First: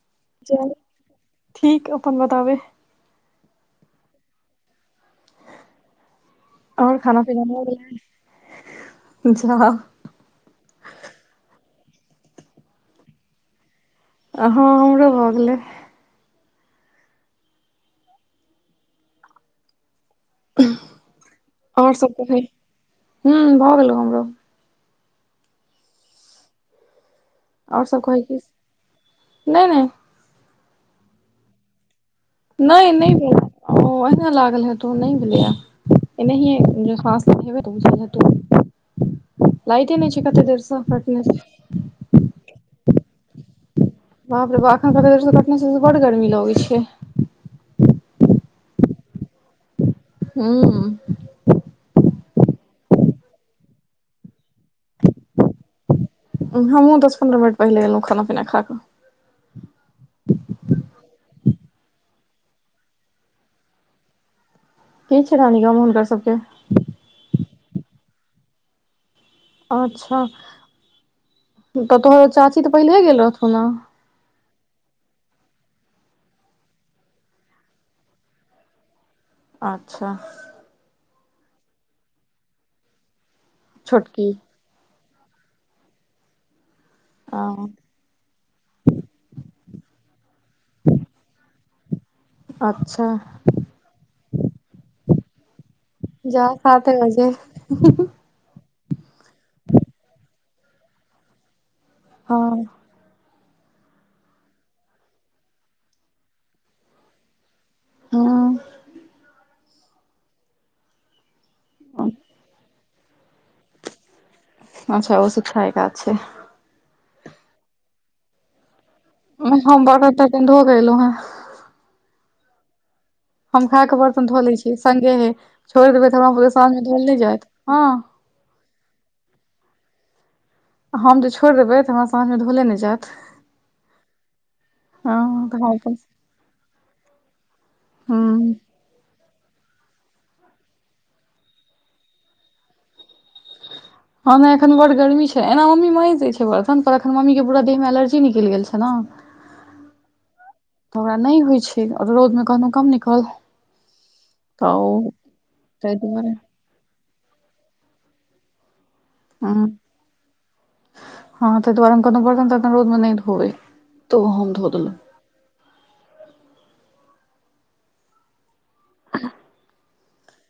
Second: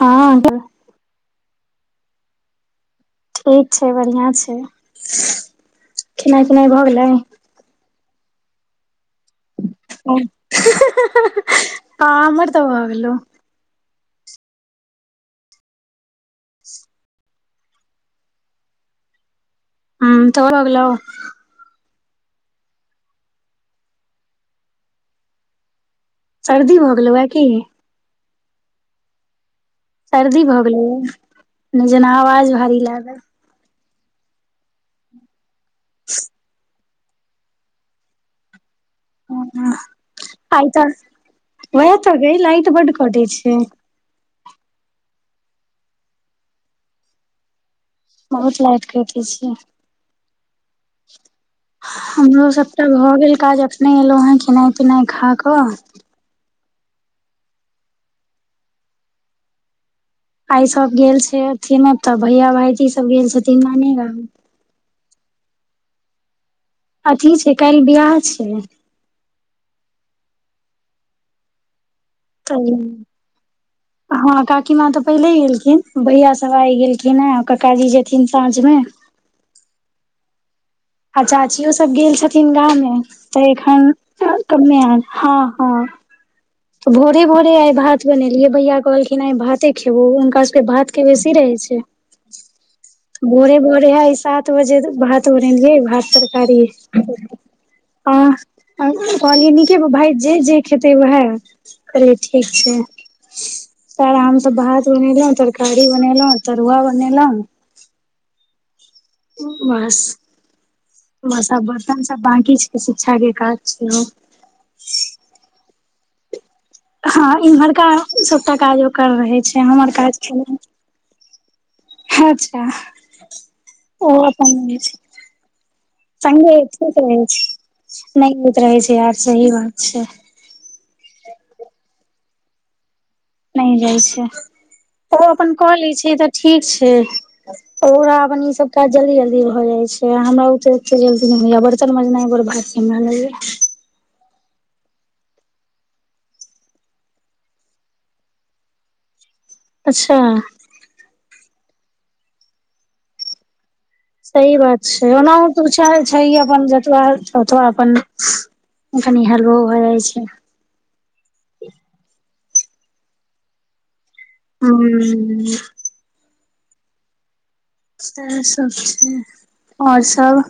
हँ आटल चल [unintelligible] ठीक अपन बताबे ठीक छैइ बन्हिआँ छैइ खेनाइ पिनाइ भऽ आओर गेलै खाना पीना भऽ गेलै जा हां हमर त भ गेलौ हँ हमरो भऽ गेलैइ ह तोहर भ गेलौ और सब कहि हूंअ् भऽ गेलौ हमरो सर्दी भ गेलौ ह कि और सब कहि सर्दी भऽ गेलैए जेना आवाज भारी नहि नहि लागल भेल ओ एहिना लागल हेतौ नई भेलैइय एनाहिए म तऽ बुझातौ ह आइ तऽ कटने छै। वैह तऽ गई लाइट बड्ड कटैइ छैइ बाप रे बाप एखन तक झुलफी कटने छिअई से बड़ गर्मी लगैय छैय बहुत लाइट कटैय छय हूंअ् हमरो सभटा भऽ गेल काज अखनहि एलहु ह खेनाइ पिनाइ खा कऽ हमहुं दस पन्द्रह मिनट पहिले ऐलहुँ खाना पीना खाकऽ आइ सब गेल छैय अथि न तऽ भैया भायजी सब गेल छथिन नानी गाम की नानी गाँव में हुनका सबके अथी छैय काल्हि बिआह छैय अच्छा तऽ तोहर चाची तऽ पहिले हे गेल रहथुन न ची माँ तऽ पहिलहि गेलखिन भैया सब आइ गेलखिन ह काकाजी जेथिन साँझ में अच्छा आ चाचियो सब गेल छथिन गाँंव में तऽ एखन छोटकी कमे आयल हँअ् हँअ् तऽ भोरे भोरे हँ आइ भात बनेलियै भैया कहलखिन आइ भाते खेबौ हुनका भात के बेसी रहै छै अच्छा भोरे भोरे हइ सात बजे भात बने लिए भात तरकारी ही हि आ कहलियै नीके भाय जे जे खेतै उएह कहलियै ठीक हँ छै सारा हमसभ भात बनेलहुँ तरकारी बनेलहुँ तरुआ बनेलहुँ हँ बस बस आब बर्तन सब बकी छै छागे काज छ अच्छा ओसुध छाय का छै हँ इम्हरका सभटा काजो कर रहे छै हम हमर बर्तन काज तर्तन धो के एलहुँ हेँ अच्छा हम खा कऽ ओ बर्तन धो ले अपन रहै छीयै छै, सङ्गे हे छोड़ि देबै तऽ हमरा संगे साँझमे ठीक धोल नहि रहै जायत छै ह नहि होइत रहै छै यार सही बात छै हम जे छोड़देबै तऽ हमरा साँझमे धोले नहि जायत नहि जाइत छै ओ हँ अपन तऽ कऽ हम लैत छै तऽ ठीक छै ओर आबनी हूँ ई सब काज जल्दी जल्दी जाइ छै हमरा उटे बर्तन मजनाय बर भारी हमरा ल हँ नहि एखन बड गर्मी छै एना मम्मी महिि दैत छै बर्तन पर एखन मम्मीके पूरा देहमे एलर्जी निकैल गेल छै ने अच्छा तऽ ओकरा नहि होइ छै ओर रौदमे कहनो कम न कहल सही बात छै ओना तछा ताहि छै दुआरे अपन जतबा ओतबा अपन कनि हँ हरो भऽ जाइ छै रोजमे नहि ध होइ ह इएह सभ छै आओर सभ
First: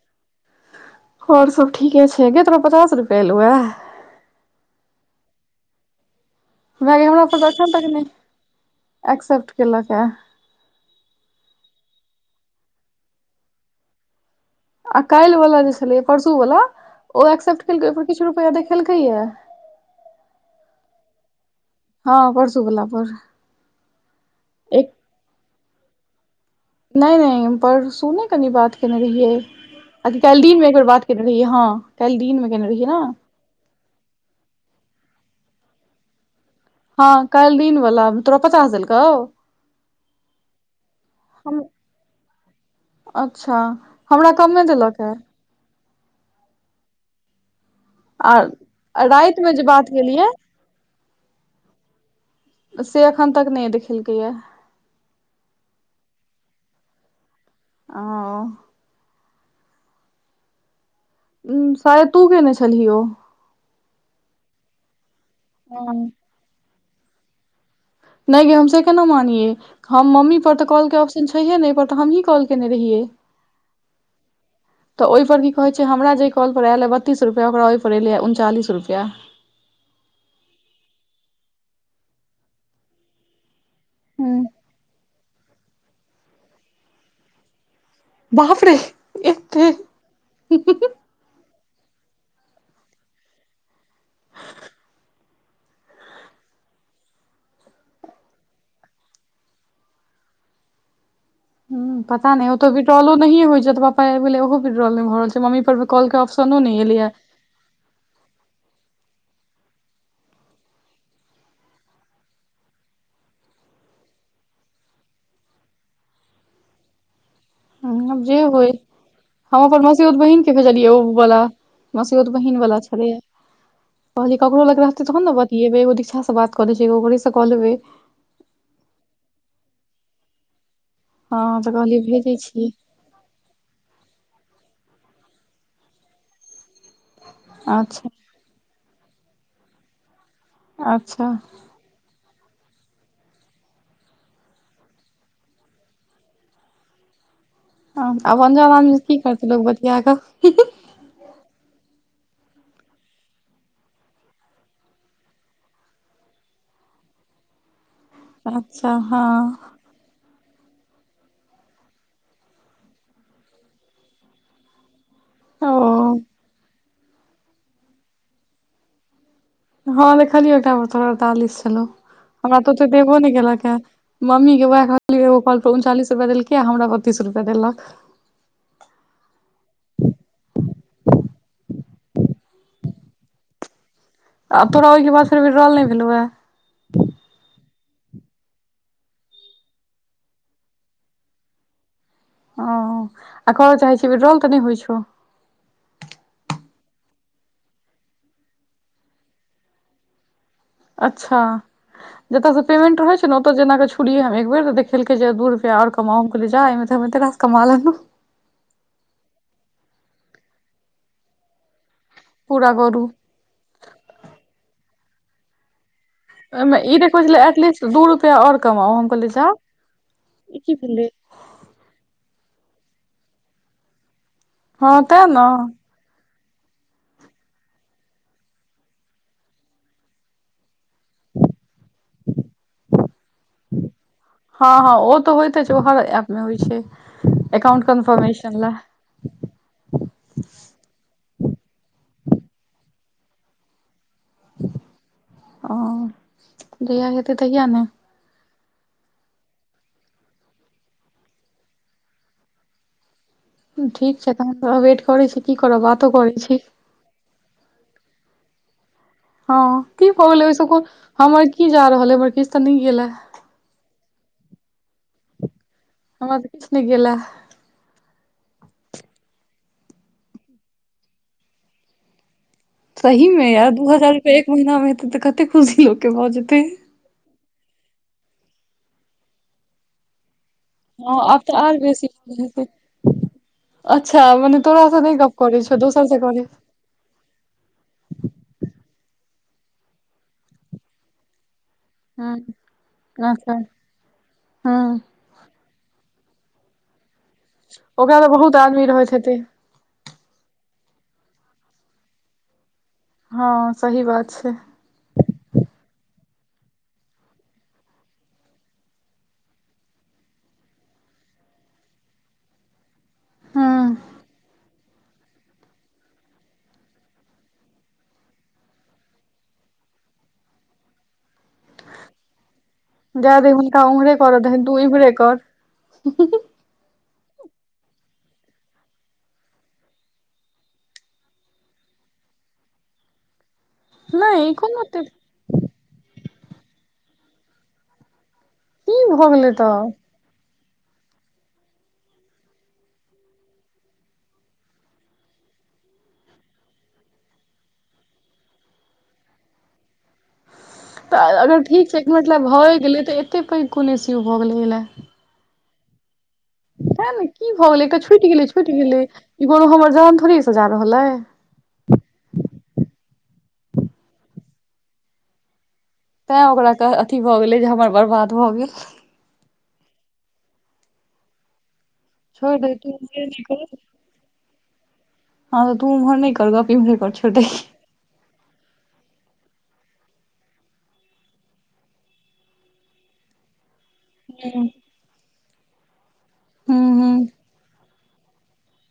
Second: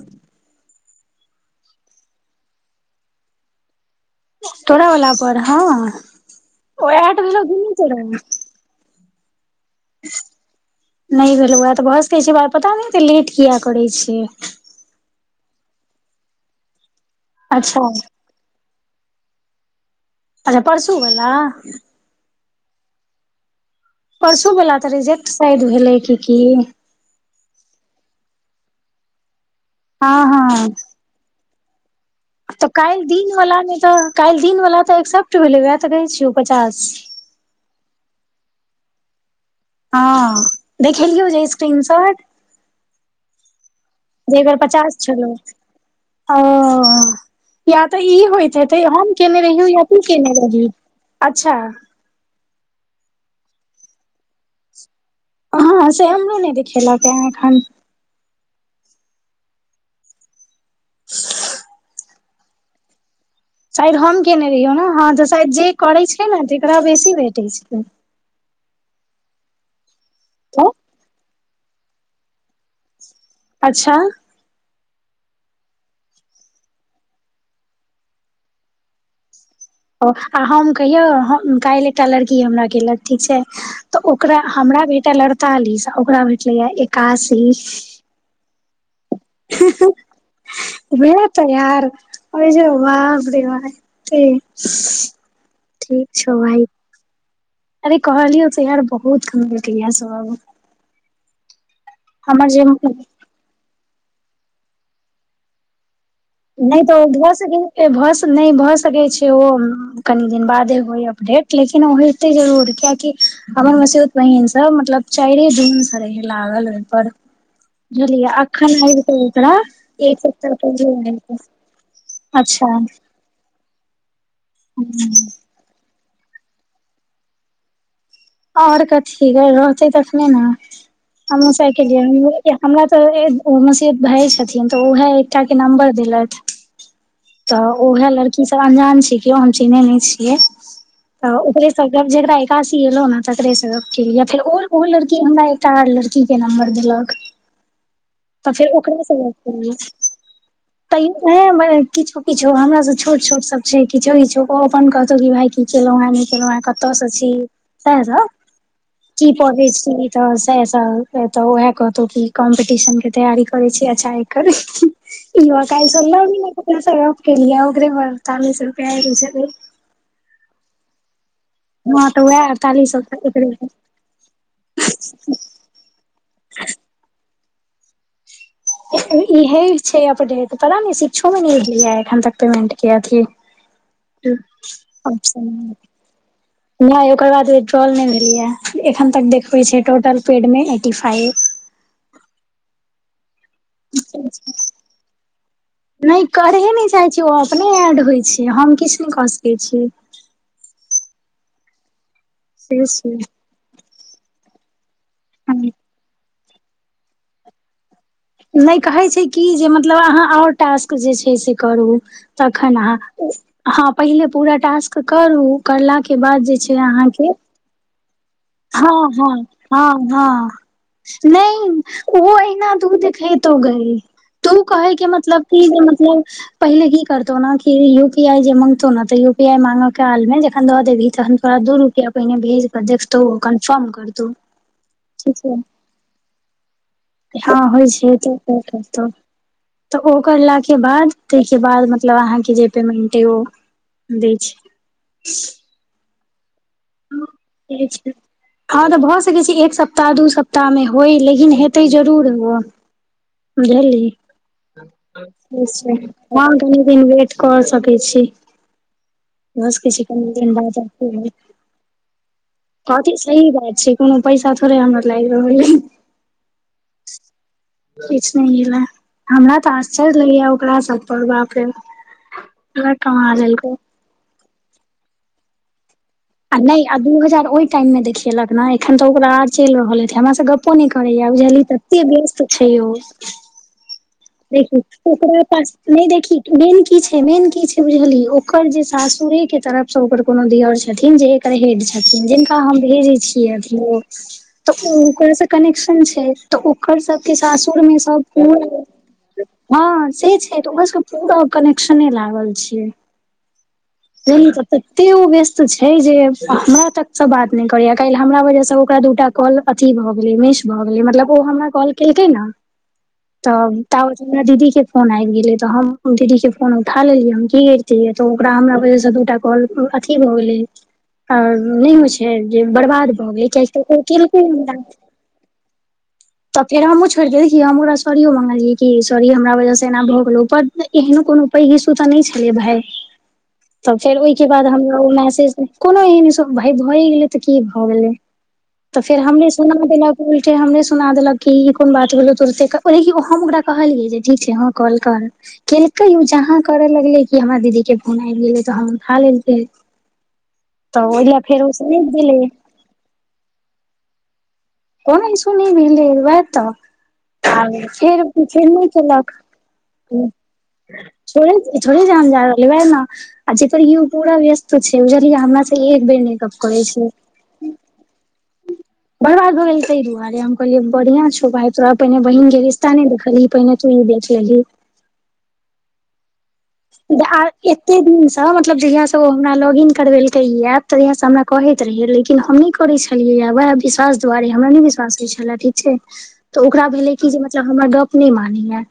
ओर सब ठीके छै गे तोरा पचास रुपआ एलौहे तोरा वला पर हँ ओ गे आठ हमरा पर तऽ एखन तक नहि घो एक्सेप्ट केलक ए नहि भेल ओ तऽ भसे छै ब पता नहित लेट किया करै छै आ काइल वाला जे छले परसू वाल ओ एक्सेप्ट केलै अच्छा के ओहि पर किछु रुपआ देख खेलकहिए अच्छा परसू वला हँ परसू गोला पर परसू वला तऽ रिजेक्ट साइड भेलै की की नैय नैय परसु ने कनी बात केने रहिै हँ अथि काल्हि दीन मे हँ एकर बात केने रहहिय हँ काल्हि दिनमे तऽ केने रहियै ने काल्ह दिन वाला नहि तऽ काल्हि दिन वाला तऽ एक्सेप्ट भेलै वएह तऽ कहै छियौ पचास हँ काल दिनवला तोरा पचास देलको हँ देखेलियौ जे हम स्क्रीन शॉट अच्छा हमरा देगर कमे पचास देलक ए छलो ओ या तऽ ई आ होयइत हेतय हम केने रातिमे जे रहियो या बात तू केलियै केने रहि अच्छा से अखन तक नहि देखलकए ह से हमरो नहि देखिखेलक ह एखन आ शायद तू केने छलहि ओ शायद हम कयने रहियौ ने हँ तऽ शायद जे हँ करैत छै ने तकरा बेसी भेटैत छै नैय गे हम से केना मानिये हम मम्मी पर तऽ कॉलकेँ ऑप्शन छै ते नहि पर तऽ हमही कॉल केने रहियै अच्छा तऽ ओहिपर की कहैत छै हमरा जेहि कॉलपर आयलए बतीस रुपैआ ओकरा ओहिपर एयलैए उनचालीस रुपैआ ओ आ हम कहियौ काल्हि एकटा लड़की हमरा केलक ठीक छै तऽ ओकरा हूँ हमरा भेटै लड़तालीस ओकरा भेटलैए एकासी बाप रे एते भै ते यार [unintelligible] अर जे वाप रे बाप र भ ठीक छौ भाइ अरे कहलियौ त यार बहुत कम भेटय यह सब ह पता नहि हमर जे ओतय विडोलो नहिए होइत छैक पाय अरब गेलय हो पिट्रल भ रहल छै मम्मी पर कॉल के ऑप्शनो नहि तो उ एलैया भस भस नहि बस कनि दिन बादे हो अपडेट लेकिन होेते जरूर कियकि त बहिन से मतलब चार दिनसँ स रहय लागल ओहि पर बुझलियै बजेबय अखन आबि कऽ ओकरा हम अपन मसियोत एक बहिन सप्ताह केँ भेजलियै पहिले ओ आबि त कऽ मसियोत बहिन अच्छा बला छलिए कहलिए ककरो ल रहतय तभो न बतेबय अच्छासँ बात करेैत छै ओकरेसँ कऽ लेबय ओर कथि है रहतै तखने ने हँ तऽ कहलियै भेजै हमोसाेलिए छियै हमरा तऽ मसीद भाय छथिन त उहए एकटा केँ नम्बर देलक त उहए अच्छा लड़कि सब अंजान हम चिनेने छियै अच्छा तऽ ओकरे सब जेकरा एकासी एलौ ने सकरे सके या फेर ओ लड़की हमरा एकटा लड़की केँ नम्बर देलक आब तऽ फेर अनजान आदमी ओकरा से की बात करतै लोक करलिये बतिया कऽ किछो किछो हमरा सब छोट छोट सब छैक किछो किछो ओ अपन कहतहु कि भायी केलहुॅ हई नहि केलहु कतयसँ छी अच्छा हँ कि पढय छी तऽ स तऽ तऽ ओएह कहतहुँ कि कॉम्पटिशनकेँ तैयारी करैत छीयेँ अच्छा एक यह ओ काल चलीरा सप केल य ओगरे बरत सप [unintelligible] हँ देख खाली ओ एकटा मे तोहर अरतालिस छलहुँ हँ तऽ वएह हमरा तऽ ओते अड़तालीस सौ देबो ने केल एकरे केँ मम्मी केँ वएह कहो उनचालीस देलक हमरा बतीस रुपआ देलक इहे छै अपडेट पता ने शिक्षोमे नलिय एखन तक पेमेंटकेँ अथी [inaudible] आ तोरा ओहिके बाद छ फेर विड्रॉल नहि भेलौ हे न ओकर बाद [unintelligible] ल एखन तक देखबै छै टोटल पेडमे एटी फाइव ओ आ करय चाहैत छिही विथड्रावल तऽ नहि होइत छौ नहि करहे नहि चाहै छी ओ अपने एड होइ छै हम किछु नहि कऽ सकैत छी अच्छा जतय से पेमेंट रहैत छै ने ओतय जेनाकेँ छोड़िये हम एक बेर खेलकेँ जे दू रुपैआ आर कमाई ल जा एहिमे तो हम एतय रास कमा लेलहुँ नहि कहैत छै कि जे मतलब अहाँ ओर टास्क जे छै से करू पूरा तखन अहाँ करू हँ पहिले पूरा टास्क करू करला केँ बाद जे छै ओहिमे ई देखबै अहाँके छलै एटलीस्ट दू रुपैआ आओर हँ कमाउ हम कहलियै हँ जा हँ हँ ई की भेलै नहि ओ एहना तू देखे तो गई तू हँ कहेके तें मतलब ने क जे मतलब पहिले की करतौ ने कि यू पी आई जे माँगतौ ने तऽ यू पी आई माँगे कालमे जखन दऽ देबही तखन तोरा दूर पाहिने भेज क कंफर्म करतहुँ हँ हँ ओ तऽ होइते छै ओ हर ऐप मे होइ छै हँ एकाउंट होइत छै तऽ कन्फर्मेशन लए करतौ तऽ ओ करलाक केँ बाद तहिकेँ बाद मतलब अहाँके जे पेमेंट दैत छैक ओ जहिया हेतै तहिया ने हँ तऽ भऽ सकैत छै एक सप्ताह दू सप्ताहमे होय लेकिन हेतय जरूर ओ ठीक छै तहन तऽ वेट करै छी की बुझली करब बातो करै छी घनी दिन वेट कर [unintelligible] सकैत छी हँ भऽ सकै छै की भऽ कनि गेलै दिन ओहिसँ बाद कोन अथी हमर की जा रहल अछि कथी सही बात छैक कोनो पैसा थोड़े हमरा लागि रहल अछि हमरा त किछ नहि गेला किछ हमरा तऽ आश्चर्य लै ओकरा सब पर बाप रे बा सही मे यार दू हजार रुपआ एक महीना मे हेतै तऽ कते खुशी ल आ नहि आ दू हजार ओहि टाइम मे देखेलक ने एखन तऽ ओकरा आ चलि रहल हेतय हमरा सँ गप गपो नहि हँ करैय आब तऽ बुझली आर ततेक बेसी भऽ व्यस्त जेतै छैक ओ अच्छा मने देख तोरा से नहि गप ओकरा करै पास छौ दोसर नहि से देखी करै मेन की छै मेन की छै बुझलियै ओकर जे साास सूर्य केँ तरफ से ओकर कोनो दियोर छथिन जे छथीन हँ जिनका हम भेजे अच्छा छिये हँ उनका से कनी छै तऽ ओकर सबकेँ सासुर मे ओकरा सब तऽ बहुत आदमी रहैत हेतै हँ से छै तऽ ओरा सबकेँ पूरा कनेक्शने लागल छैक हँ सही बात नहि छै तते वो व्यस्त छैक हे जे हमरा तक से बात नहि करेया काल हमरा वजह से ओकरा दूटा कॉल मिस भऽ गेलय भ गेलय मतलब ओ हमरा कॉल केलकय न [inaudible] तऽ ताबत मे दीदी के फोन आबि गेलै तऽ हम दीदीके फोन उठा लेलियै हम की करितियै तऽ ओकरा हमरा वजहसँ दू टा कॉल अथी भऽ गेलै। आ नहि होय छैय बर्बाद भ जाय गेल दही हुनका उम्हरे करऽ केलकै दही तू हम इम्हरे कर तऽ फेर हम पर देखिय हमरा सारीयो मंगलिये कि सॉरी हमरा वजहसँ एना भऽ गेलौ पर एहनो कोनो पैघ इसु तऽ नहि छलैक भाय तऽ फेर ओहिके नहि ई बाद कोनो ओते हमरा मैसेज कोनो एहन भाय भए गेलै तऽ की भऽ गेलै की भऽ गेलै तऽ [unintelligible] हमरे सुना देलक कि ई कोन बात भेलैक तुरंते ओ देखी हम ओकरा कहलियै जे ठीक छै हँ कॉल कर केलकय उ जहाँ करऽ लगले कि हमरा दीदी केँ फोन आबि गेलैक तहन उठा लेलकै [inaudible] तऽ अगर ठीक छै गेलै मतलब भए गेलै तऽ एतेक पैघ कोन इश्यू भऽ गेलै लए किछु नही भेलैक वएह तें ने की भऽ गेलै तऽ एकटा फेर छुटि गेलै फेर छुटि नहि गेलै केलक ई कोनो हमर जान थोड़े सजा रहल अइ थोड़े जान जा रहल ने वएह ना जे कहियो पूरा व्यस्त छैक बुझलिय एक बेर तैं मेकअप ओकरा करैत कह छै अथी भऽ गेलै जे हमर बर्बाद भऽ गेल बरबाद होै तय दुआरे हम कहलियै बढ़िया छौ भाय तो पहिने बहिन छोड़ि केँ दही रिश्ता तू नहि भेटलहुँ उम्हरे क ही कर पहिने तू ही देख लेल्ही हँ तऽ तू उम्हर नहि कर गप इम्हरे कर छोड़ि दही एते दिन स मतलब जहिया सॅं तऽ ओ हमरा लॉग इन करबेलके इ एप तऽ यं से हमरा कहैत रहेत लेकिन हम नहि करे छलियै इ वह विश्वास दुआरे हमरा हूँ नहि विश्वास होय छले ठीक छैय तऽ ओकरा भेले हूँ कि जे मतलब हमरा गप नी मानीय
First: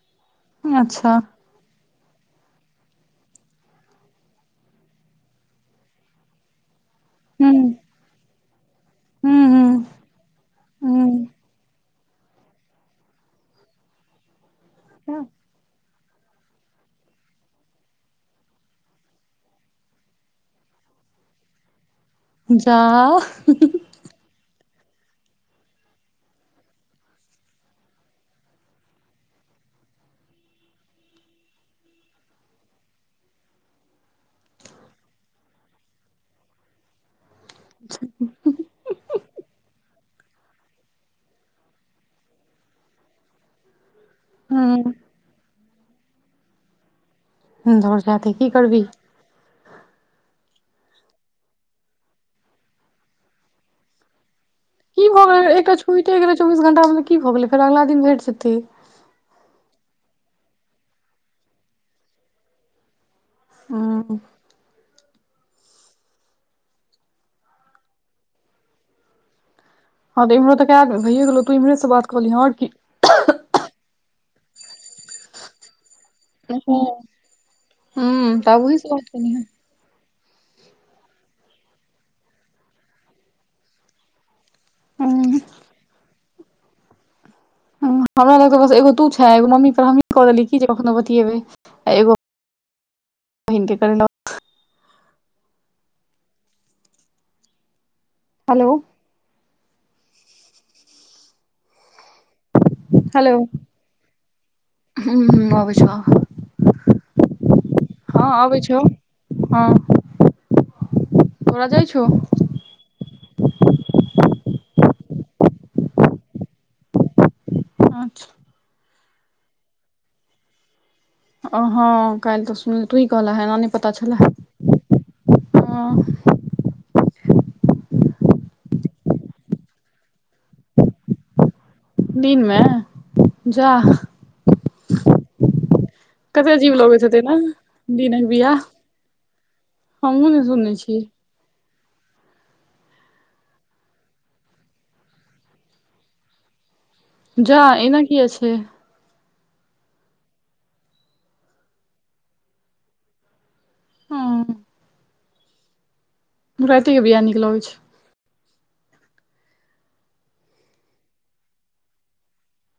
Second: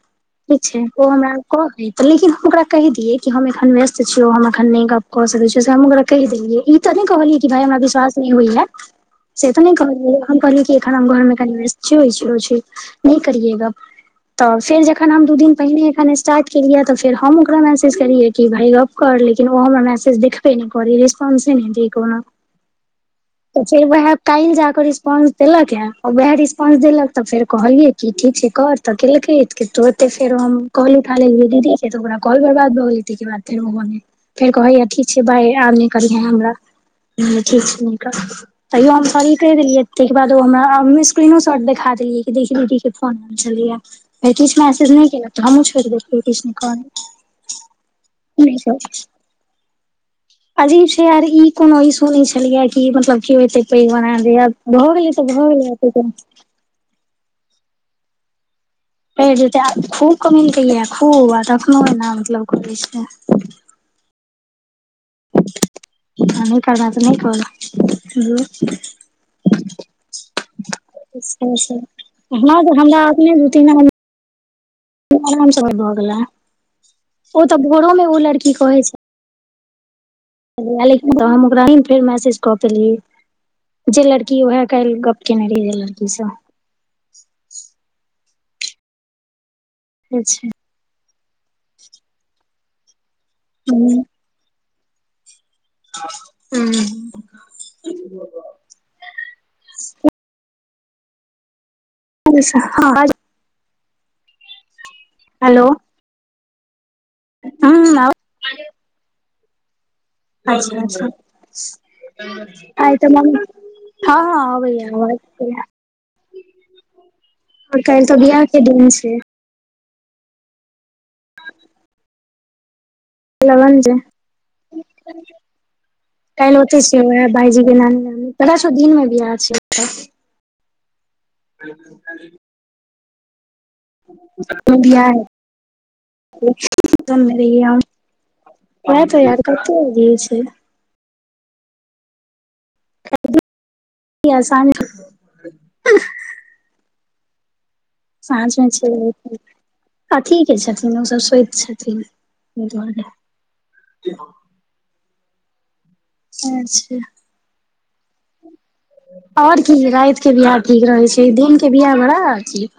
ठीक हूँ छैय ओ अच्छा हमरा कह हे लेकिन ओकरा कहि दिये कि हम एखन व्यस्त छियो हम एखन नहि गप क सकैत छीय से हम ओकरा कहि देलियै ई तऽ नहि कहलियै कि हूँ भाई हमरा विश्वास नहि होइ है। हूँ से तऽ नहि हूँ कहलिय हम कहलिय कि एखन हम हूँ घरमे कनि नहि करियै गप। तऽ फेर जखन हम दू दिन पहिनेे एखन स्टार्ट केलियै तऽ फेर हम ओकरा मैसेज करेलियै कि भाय गप कर लेकिन ओ हमरा मैसेज देखबे नहि करे। रिस्पॉंस नहि दै कोनो जा त फिर वह काहिल जााक रिस्पॉंस देलक है वएह रिस्पॉंस देलक तऽ फेर कहलियै क ठीक छैय कर। तऽ केलकै तो एते फेर हम कॉल उठा लेलिये दीदी के तऽ ओकरा काॅल बर्बाद भऽ गेलै ताहि बाद फेरो फेर कहैया ठीक छैय बाय आब नहि करिहे हमरा। ठीक छैय तैयो हम सॉरी कहि देलियै ताहिके बाद ओ हमरा स्क्रीनो शॉट देखा देलिए कि देखि दीदि के फोन छलै आ फिर किछु मैसेज हूँ नहि केलक तऽ हमहुँ छोड़ देियै किछु नहि कहलिए। दौड़ जेदही की करबिहि अजीब छैय आर ई कोनो ई सुन छलियै कि मतलब केओ एते पैघ बना जे की भऽ गेलै एकटा छूईटे गेलै चौबीस घंटा तऽ की भऽ गेलै फेर अगिला दिन भेट जेतै। पैर जेतै आ खूब क मिलतै यए खूब आ तखनो एना मतलब करै छैय। हँ आ नहि करबा तऽ नहि कर हँ तऽ इम्हरो तऽ कए बेर भइए गेलौ तू इम्हरे सँ बात कऽ लिहे आओर हँ की तो हमरा अपने दू तीन आदम आरामसँ भ हूँ बहुत ओ तऽ भोरो मे ओ हूँ तऽ लड़की आब ओहि कहै सँ छैय। बात कऽ लिहे लेकिन तऽ हम ओकरा ह ने फेर मैसेज कऽ देलीय जे लड़ की उएहे काल्हि गप हूँ केने रहि लड़की स हमरा लगके बस एगो तू छँ एगो मम्मी परर हमहीँ कऽ देलियै अच्छा कि जे कखनोहु बतियेबै आ एगो बहिन के करण ह हेलो र हँ [unintelligible] ह हेलो आबैत छै हँ आबै छहुँ हँ अच्छा अच्छा तोरा जाइ छौ आय त हँ हँ ओ आवाज छैय आ काल तऽ बियाह अच्छा के दिन छैय। ओ हँ कल तऽ सुन तू कहल ह नहि लगन पता छै छल ह। भाइजी के नानी नानी त दिन मे बीहाय छैय। दिनमे ह जाह तिय कते अजीब लगैत हेतय ने बिना बियाह वएह तऽ यार कते अजीब हमू छै ने सुने छी खदी आसान जा एना किया छै साँझमे छैय अथीके छथिन ओसभ सोच छथिन दुआरे हँ रत अच्छा के बियाह निकलैत छैय। ओर की रातिकेँ बियाह ठीक रहय छैक दिनकेँ बियाह बड़ा अथि